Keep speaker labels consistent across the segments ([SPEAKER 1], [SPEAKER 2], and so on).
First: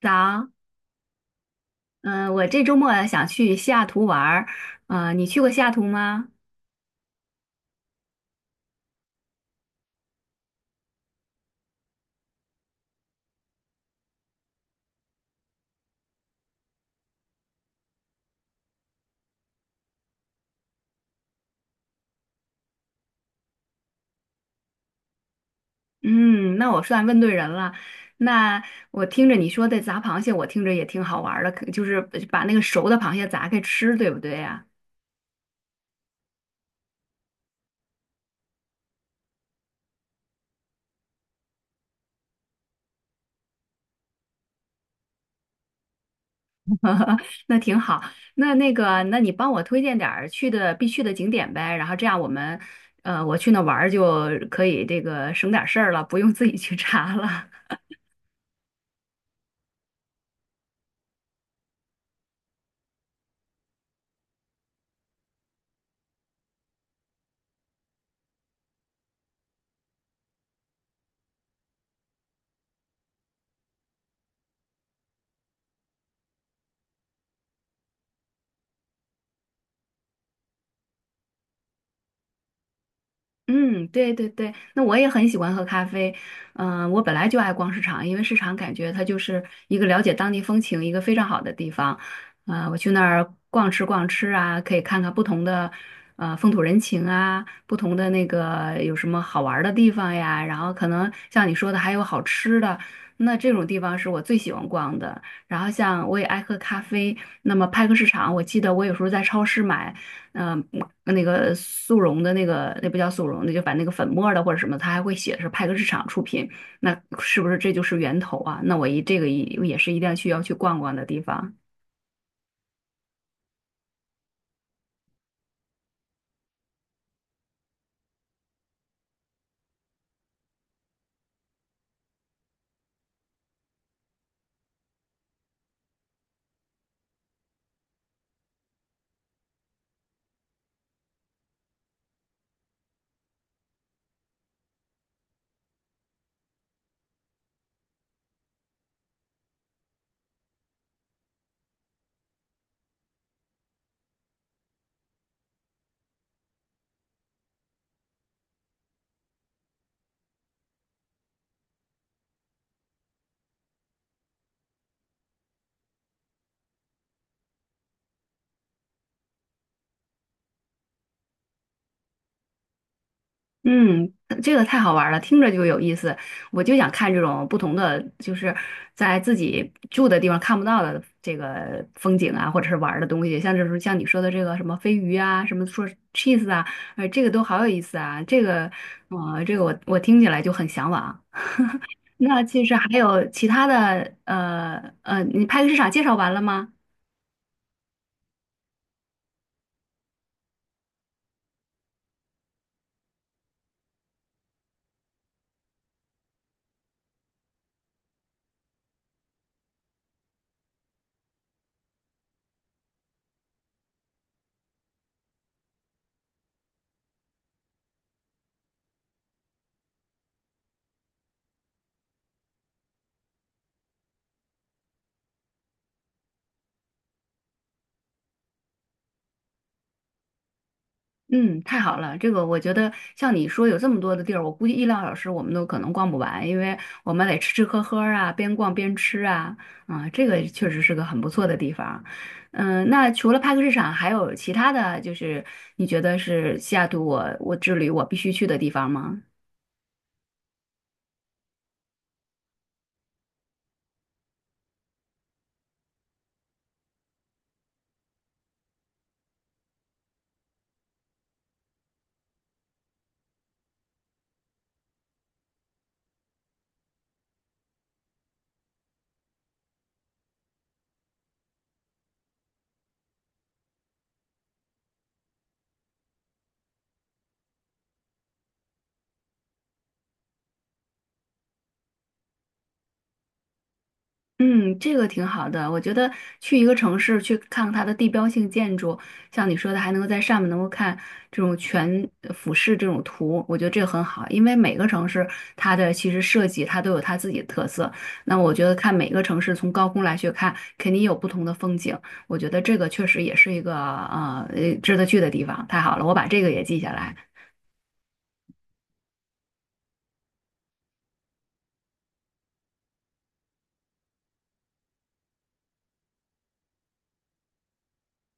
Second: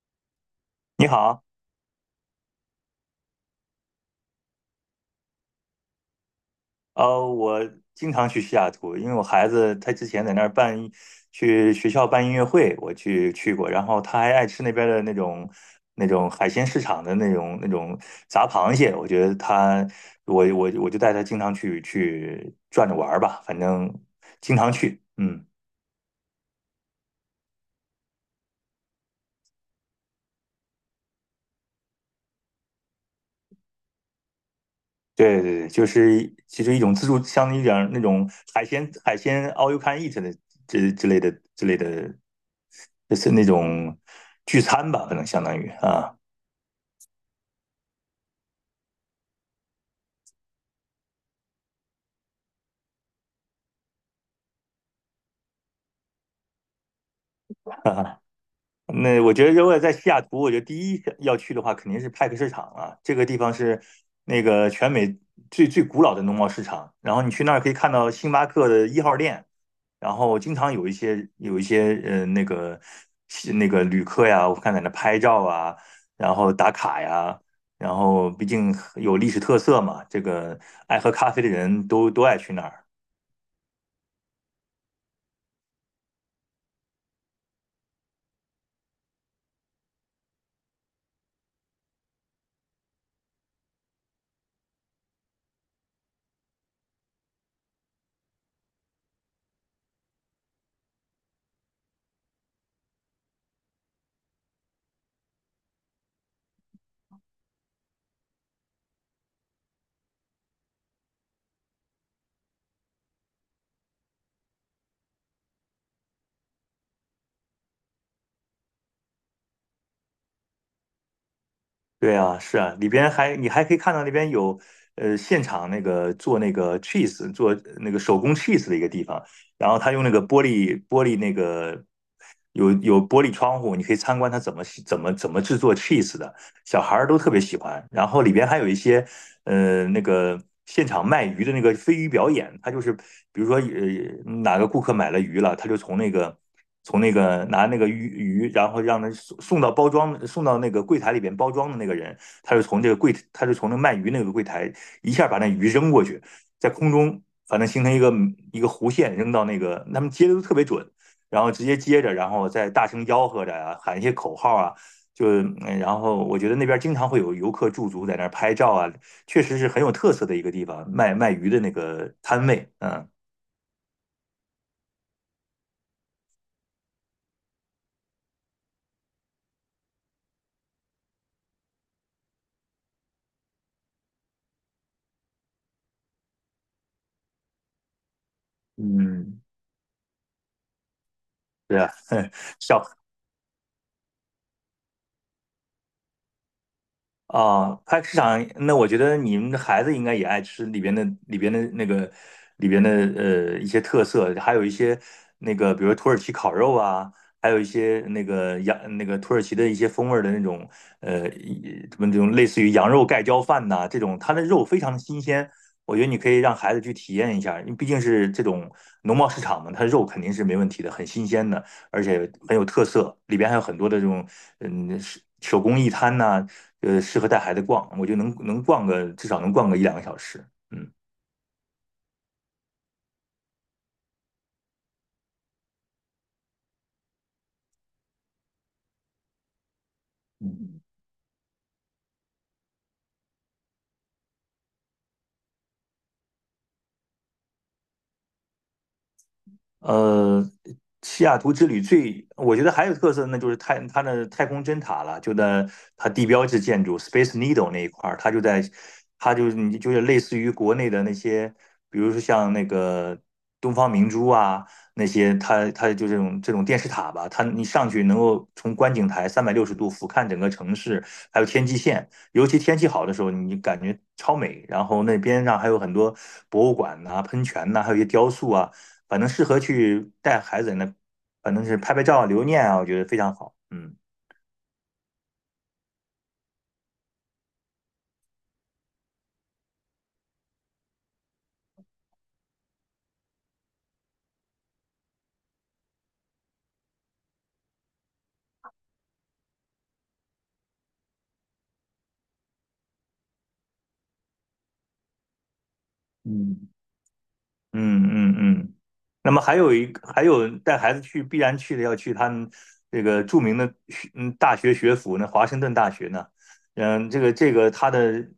[SPEAKER 1] 早。
[SPEAKER 2] 你好。
[SPEAKER 1] 嗯、我这周末想去西雅图玩儿。你去过西雅图吗？
[SPEAKER 2] 我经常去西雅图，因为我孩子他之前在那儿去学校办音乐会，我去过，然后他还爱吃那边的那种海鲜市场的那种炸螃蟹。我觉得他我我我就带他经常去转着玩儿吧，反正经常去，嗯，
[SPEAKER 1] 嗯，那我算问对人了。那我听着你说的砸螃蟹，我听着也挺好玩儿的，可就是把那个熟的螃蟹砸开吃，对不对呀？
[SPEAKER 2] 对对对，就是其实一种自助，相当于点那种海鲜 all you can eat 的这之类的之类的，就是那种聚餐吧，可能相当于啊。
[SPEAKER 1] 那挺好。那你帮我推荐点儿去的必去的景点呗，然后这样我们，我去那玩儿就可以这个省点儿事儿了，不用自己去查了。
[SPEAKER 2] 那我觉得，如果在西雅图，我觉得第一要去的话，肯定是派克市场啊。这个地方是那个全美最古老的农贸市场。然后你去那儿可以看到星巴克的一号店，然后经常有一些那个旅客呀，我看在那拍照啊，然后打卡呀。然后毕竟有历史特色嘛，这个爱喝咖啡的人都爱去那儿。
[SPEAKER 1] 嗯，对对对，那我也很喜欢喝咖啡。我本来就爱逛市场，因为市场感觉它就是一个了解当地风情一个非常好的地方。我去那儿逛吃逛吃啊，可以看看不同的风土人情啊，不同的那个有什么好玩儿的地方呀。然后可能像你说的还有好吃的，那这种地方是我最喜欢逛的。然后像我也爱喝咖啡，那么派克市场，我记得我有时候在超市买。嗯、那个速溶的那个那不叫速溶，那就反正那个粉末儿的或者什么，它还会写是派克市场出品，那是不是这就是源头啊？那我一这个一也是一定要去要去逛逛的地方。
[SPEAKER 2] 对啊，是啊，里边还你还可以看到那边有现场那个做那个手工 cheese 的一个地方，然后他用那个玻璃玻璃那个有玻璃窗户，你可以参观他怎么制作 cheese 的。小孩儿都特别喜欢。然后里边还有一些那个现场卖鱼的那个飞鱼表演。他就是比如说呃哪个顾客买了鱼了，他就从那个拿那个鱼，然后让他送到包装送到那个柜台里边包装的那个人，他就从那卖鱼那个柜台一下把那鱼扔过去，在空中。反正形成一个弧线，扔到那个，他们接的都特别准，然后直接接着，然后再大声吆喝着啊，喊一些口号啊，就然后我觉得那边经常会有游客驻足在那儿拍照啊，确实是很有特色的一个地方，卖鱼的那个摊位。嗯
[SPEAKER 1] 嗯，这个太好玩儿了，听着就有意思。我就想看这种不同的，就是在自己住的地方看不到的这个风景啊，或者是玩儿的东西。像这时候像你说的这个什么飞鱼啊，什么说 cheese 啊，哎，这个都好有意思啊。这个，
[SPEAKER 2] 嗯，
[SPEAKER 1] 这个我听起来就很向往。
[SPEAKER 2] 对啊。
[SPEAKER 1] 那其实
[SPEAKER 2] 小
[SPEAKER 1] 还有其他的，你派对市场介绍完了吗？
[SPEAKER 2] 菜市场，那我觉得你们的孩子应该也爱吃里边的一些特色，还有一些那个，比如土耳其烤肉啊，还有一些那个那个土耳其的一些风味儿的那种呃一什么这种类似于羊肉盖浇饭呐、这种它的肉非常的新鲜，我觉得你可以让孩子去体验一下，因为毕竟是这种农贸市场嘛，它肉肯定是没问题的，很新鲜的。而且很有特色，里边还有很多的这种手工艺摊呐、呃，适合带孩子逛，我就能逛个至少能逛个一两个小时，嗯。
[SPEAKER 1] 嗯，太好了，这个我觉得像你说有这么多的地儿，我估计一两个小时我们都可能逛不完，因为我们得吃吃喝喝啊，边逛边吃啊。这个确
[SPEAKER 2] 嗯
[SPEAKER 1] 实是个很不错的地方。那除了派克市场，还有其他的就是你觉得是西雅图我之旅我必须去的地方吗？
[SPEAKER 2] 呃，西雅图之旅最，我觉得还有特色，那就是它的太空针塔了，就在它地标式建筑 Space Needle 那一块儿。它就在，它就你就是类似于国内的那些，比如说像那个东方明珠啊那些，它就这种电视塔吧，它你上去能够从观景台360度俯瞰整个城市，还有天际线，尤其天气好的时候，你感觉超美。然后那边上还有很多博物馆呐、喷泉呐、还有一些雕塑啊。反正适合去带孩子那，反正是拍拍照留念啊，我觉得非常好。嗯
[SPEAKER 1] 嗯，这个挺好的。我觉得去一个城市去看它的地标性建筑，像你说的，还能够在上面能够看这种全俯视这种图，我觉得这个很好。因为每个城市它的其实设计它都有它自己的特色。那我觉得看每个城市从高空来去看，肯定有不同的风景。我觉得这个确实也是一个值得去的地方。太好了，我把这个也
[SPEAKER 2] 嗯，
[SPEAKER 1] 记下来。
[SPEAKER 2] 嗯嗯嗯。那么还有一个还有带孩子去必然去的要去他们这个著名的大学学府呢，华盛顿大学呢。嗯，这个他的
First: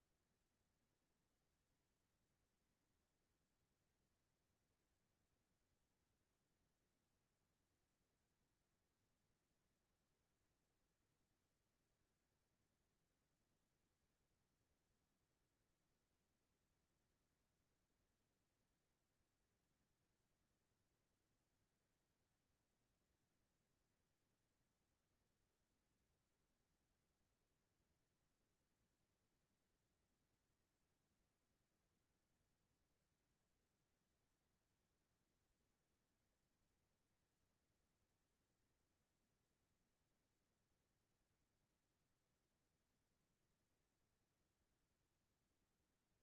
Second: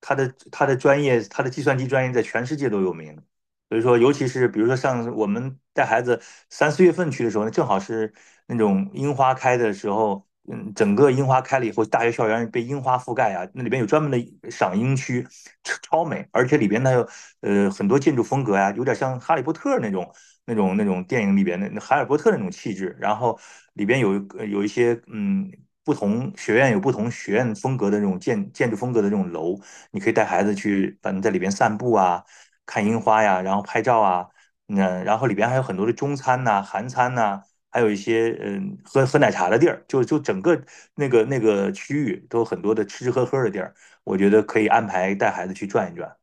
[SPEAKER 2] 他的专业，他的计算机专业在全世界都有名，所以说，尤其是比如说像我们带孩子三四月份去的时候，那正好是那种樱花开的时候。嗯，整个樱花开了以后，大学校园被樱花覆盖啊，那里边有专门的赏樱区，超美，而且里边它有很多建筑风格呀、啊有点像哈利波特那种那种电影里边的那海尔波特那种气质，然后里边有有一些。不同学院有不同学院风格的这种建筑风格的这种楼，你可以带孩子去，反正在里边散步啊，看樱花呀，然后拍照啊。嗯，然后里边还有很多的中餐呐、韩餐呐、还有一些喝喝奶茶的地儿，就整个那个区域都有很多的吃吃喝喝的地儿，我觉得可以安排带孩子去转一转。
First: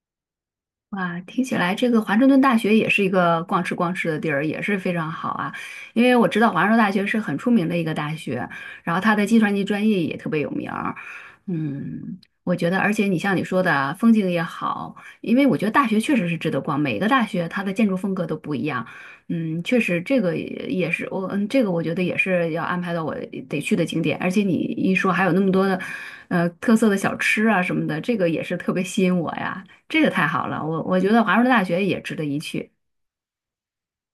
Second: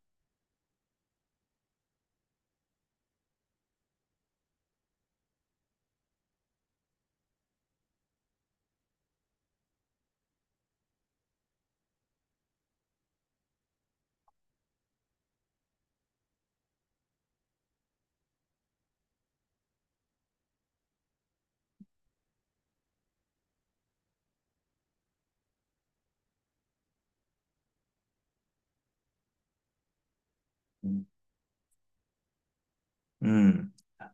[SPEAKER 1] 哇，听起来这个华盛顿大学也是一个逛吃逛吃的地儿，也是非常好啊。因为我知道华盛顿大学是很出名的一个大学，然后它的计算机专业也特别有名儿。嗯，我觉得，而且你像你说的啊，风景也好，因为我觉得大学确实是值得逛，每个大学它的建筑风格都不一样。嗯，确实这个也也是我，嗯，这个我觉得也是要安排到我得去的景点。而且你一说还有那么多的，特色的小吃啊什么的，这个也是特别吸引我呀。这个太好了，我
[SPEAKER 2] 嗯
[SPEAKER 1] 觉得华盛顿大学也值得一去。
[SPEAKER 2] 嗯。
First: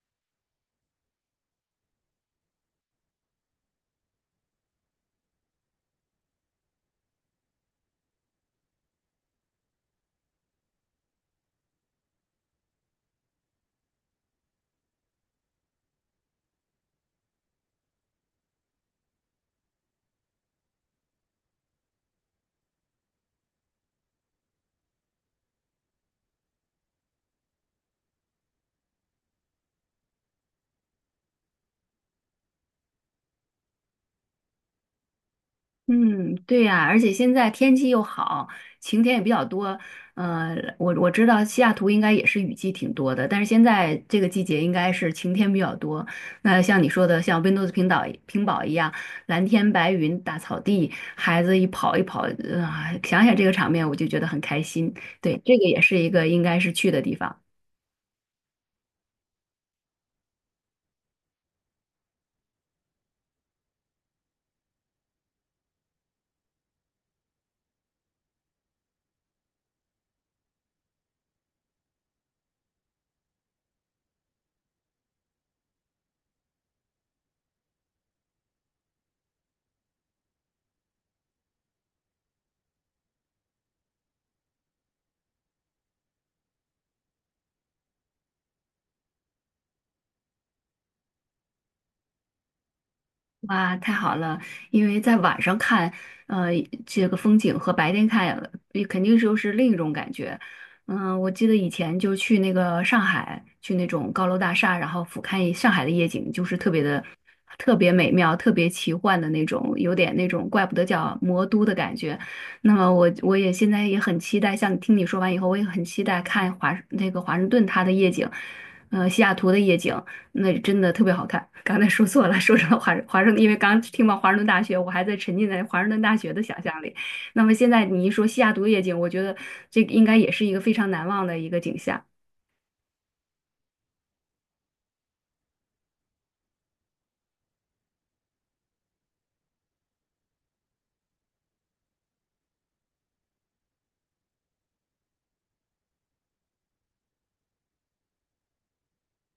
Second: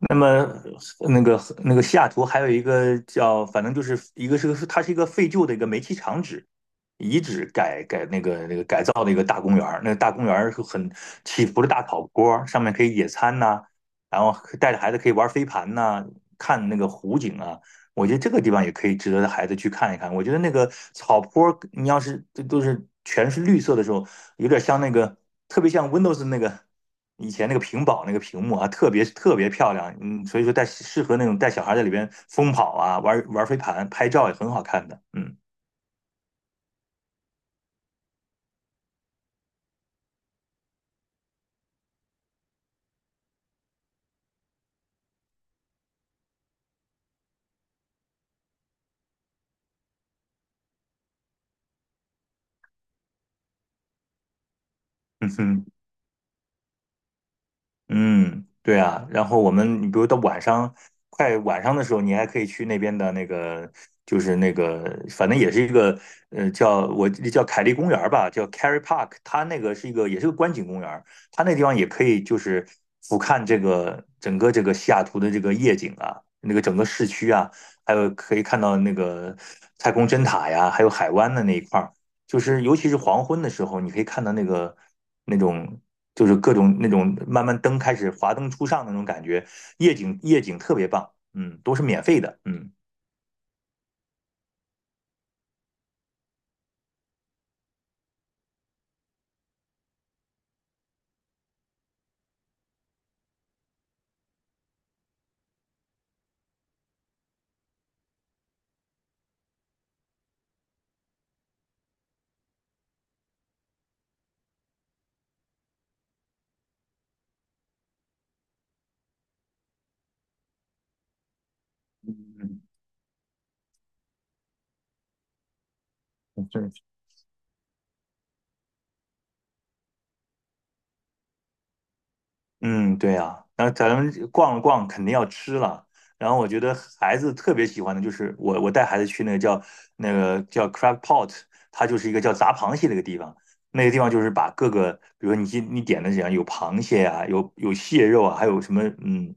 [SPEAKER 2] 那么那个那个西雅图还有一个叫，反正就是一个是个它是一个废旧的一个煤气厂址遗址改改那个那个改造的一个大公园儿是很起伏的大草坡，上面可以野餐呐、然后带着孩子可以玩飞盘呐、看那个湖景啊，我觉得这个地方也可以值得孩子去看一看。我觉得那个草坡你要是这都是全是绿色的时候，有点像那个，特别像 Windows 那个以前那个屏保那个屏幕啊，特别特别漂亮。嗯，所以说带适合那种带小孩在里边疯跑啊，玩玩飞盘、拍照也很好看的。嗯
[SPEAKER 1] 嗯，对呀，而且现在天气又好，晴天也比较多。我知道西雅图应该也是雨季挺多的，但是现在这个季节应该是晴天比较多。那像你说的，像温哥斯平岛平堡一样，蓝天白云、大草地，孩子一跑，想想这个场面，我就觉得很开心。
[SPEAKER 2] 嗯
[SPEAKER 1] 对，这个
[SPEAKER 2] 哼。
[SPEAKER 1] 也是一个应该是去的地方。
[SPEAKER 2] 嗯，对啊，然后我们，你比如到晚上，快晚上的时候，你还可以去那边的那个，就是那个，反正也是一个，呃，叫我叫凯利公园儿吧，叫 Kerry Park,它那个是一个，也是个观景公园儿，它那地方也可以就是俯瞰这个整个这个西雅图的这个夜景啊，那个整个市区啊，还有可以看到那个太空针塔呀，还有海湾的那一块儿。就是尤其是黄昏的时候，你可以看到那个那种就是各种那种慢慢灯开始华灯初上的那种感觉，夜景特别棒，嗯，都是免费的，嗯。
[SPEAKER 1] 哇，太好了！因为在晚上看，呃，这个风景和白天看，也肯定是又是另一种感觉。嗯，我记得以前就去那个上海，去那种高楼大厦，然后俯瞰上海的夜景，就是特别的、特别美妙、特别奇幻的那种，有点那种怪不得叫魔都的感觉。那么我也现在也很期待，像听你说完以后，我也很期待看那个华盛顿它的夜景，西雅图的夜景，那真的特别好看。刚才说错了，说成了华盛顿，因为刚听到华盛顿大学，我还在沉浸在华盛顿大学的
[SPEAKER 2] 嗯，
[SPEAKER 1] 想
[SPEAKER 2] 对，
[SPEAKER 1] 象里。那么现在你一说西雅图夜景，我觉得这个应该也是一个非常难忘的一个景象。
[SPEAKER 2] 嗯，对呀，然后咱们逛了逛，肯定要吃了。然后我觉得孩子特别喜欢的就是我，带孩子去那个叫 crab pot。它就是一个叫砸螃蟹的一个地方。那个地方就是把各个，比如说你点的怎样，有螃蟹啊，有蟹肉啊，还有什么嗯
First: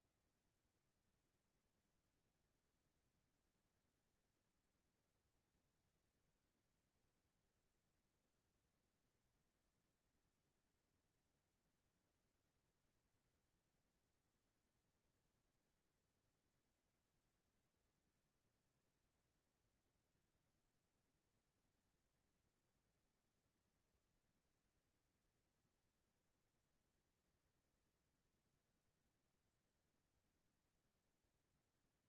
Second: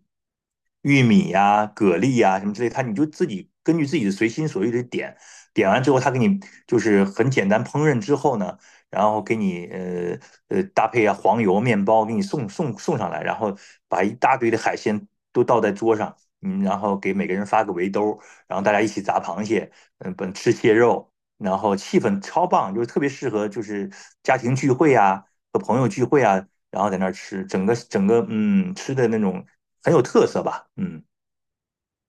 [SPEAKER 2] 玉米呀、蛤蜊呀、什么之类，它你就自己根据自己的随心所欲的点，点完之后，他给你就是很简单烹饪之后呢。然后给你搭配啊黄油面包给你送上来，然后把一大堆的海鲜都倒在桌上，嗯，然后给每个人发个围兜，然后大家一起砸螃蟹，嗯，本吃蟹肉，然后气氛超棒，就是特别适合就是家庭聚会啊和朋友聚会啊，然后在那儿吃，整个吃的那种很有特色吧，嗯。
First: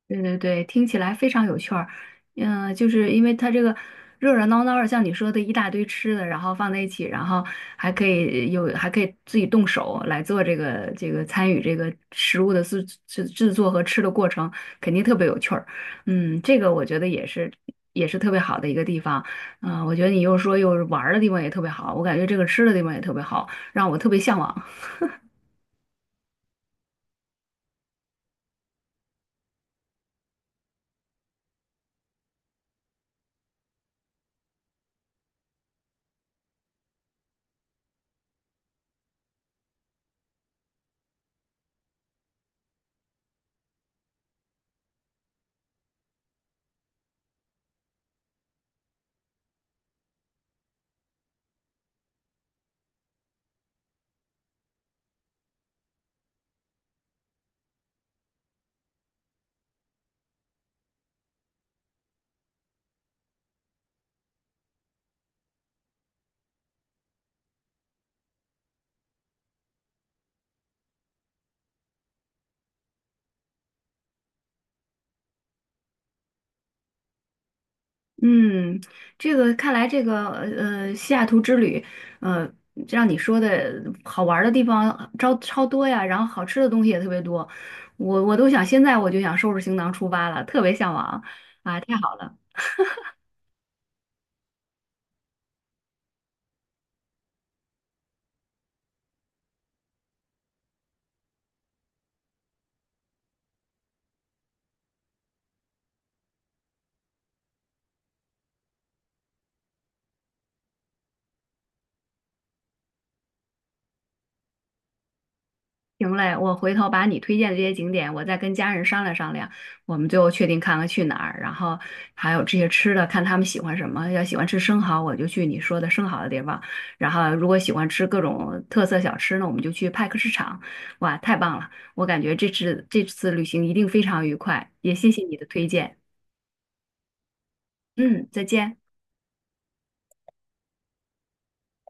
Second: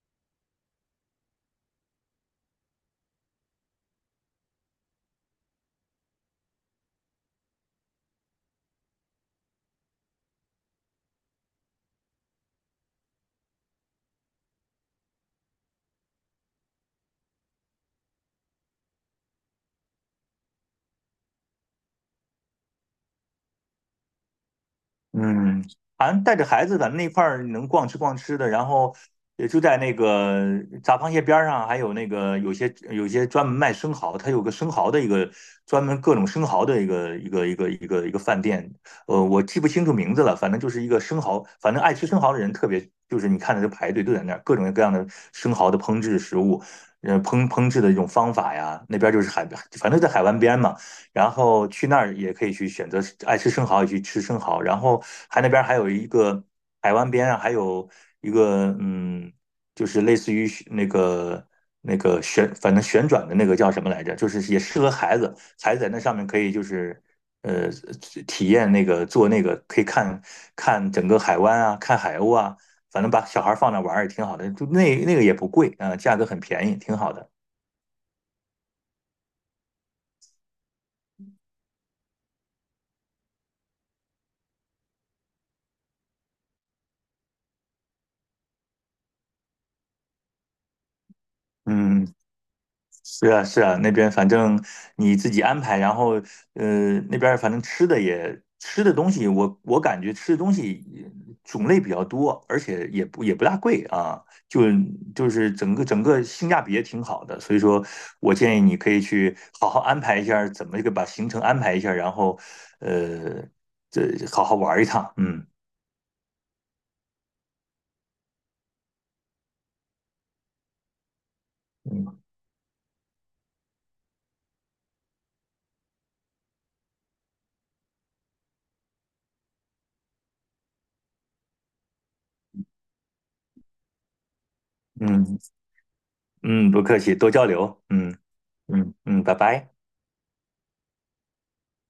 [SPEAKER 1] 对对对，听起来非常有趣儿。就是因为它这个热热闹闹的，像你说的一大堆吃的，然后放在一起，然后还可以有，还可以自己动手来做这个参与这个食物的制作和吃的过程，肯定特别有趣儿。嗯，这个我觉得也是特别好的一个地方。我觉得你又说又玩儿的地方也特别好，我感觉这个吃的地方也特别好，让我特别向往。
[SPEAKER 2] 嗯，反正带着孩子，咱们那块儿能逛吃逛吃的，然后也就在那个杂螃蟹边儿上，还有那个有些专门卖生蚝，它有个生蚝的一个专门各种生蚝的一个饭店，呃，我记不清楚名字了，反正就是一个生蚝，反正爱吃生蚝的人特别，就是你看的就排队都在那儿，各种各样的生蚝的烹制食物，呃，烹制的一种方法呀，那边就是海边，反正在海湾边嘛。然后去那儿也可以去选择爱吃生蚝也去吃生蚝，然后还那边还有一个海湾边上还有一个嗯，就是类似于那个反正旋转的那个叫什么来着，就是也适合孩子，孩子在那上面可以就是呃体验那个做那个可以看看整个海湾啊，看海鸥啊，反正把小孩放那玩儿也挺好的，就那那个也不贵啊，价格很便宜，挺好的。
[SPEAKER 1] 嗯，这个看来这个西雅图之旅，呃，让你说的好玩儿的地方超超多呀，然后好吃的东西也特别多，我都想现在我就想收拾行囊出发了，特别向往啊，太
[SPEAKER 2] 嗯，
[SPEAKER 1] 好了。
[SPEAKER 2] 是啊，是啊，那边反正你自己安排，然后呃，那边反正吃的也吃的东西，我我感觉吃的东西种类比较多，而且也不大贵啊，就就是整个性价比也挺好的，所以说我建议你可以去好好安排一下怎么一个把行程安排一下然后呃，这好好玩一趟，嗯
[SPEAKER 1] 行嘞，我回头把你推荐的这些景点，我再跟家人商量商量，我们最后确定看看去哪儿，然后
[SPEAKER 2] 嗯
[SPEAKER 1] 还有这些吃的，看他们喜欢什么。要喜欢吃生蚝，我就去你说的生蚝的地方；然后如果喜欢吃各种特色小吃呢，我们就去派克市场。哇，太棒了！我感觉这次旅行一定非常愉快，也谢谢你
[SPEAKER 2] 嗯
[SPEAKER 1] 的推荐。
[SPEAKER 2] 嗯，不客气，多交流，嗯
[SPEAKER 1] 嗯，再见。
[SPEAKER 2] 嗯嗯，拜拜。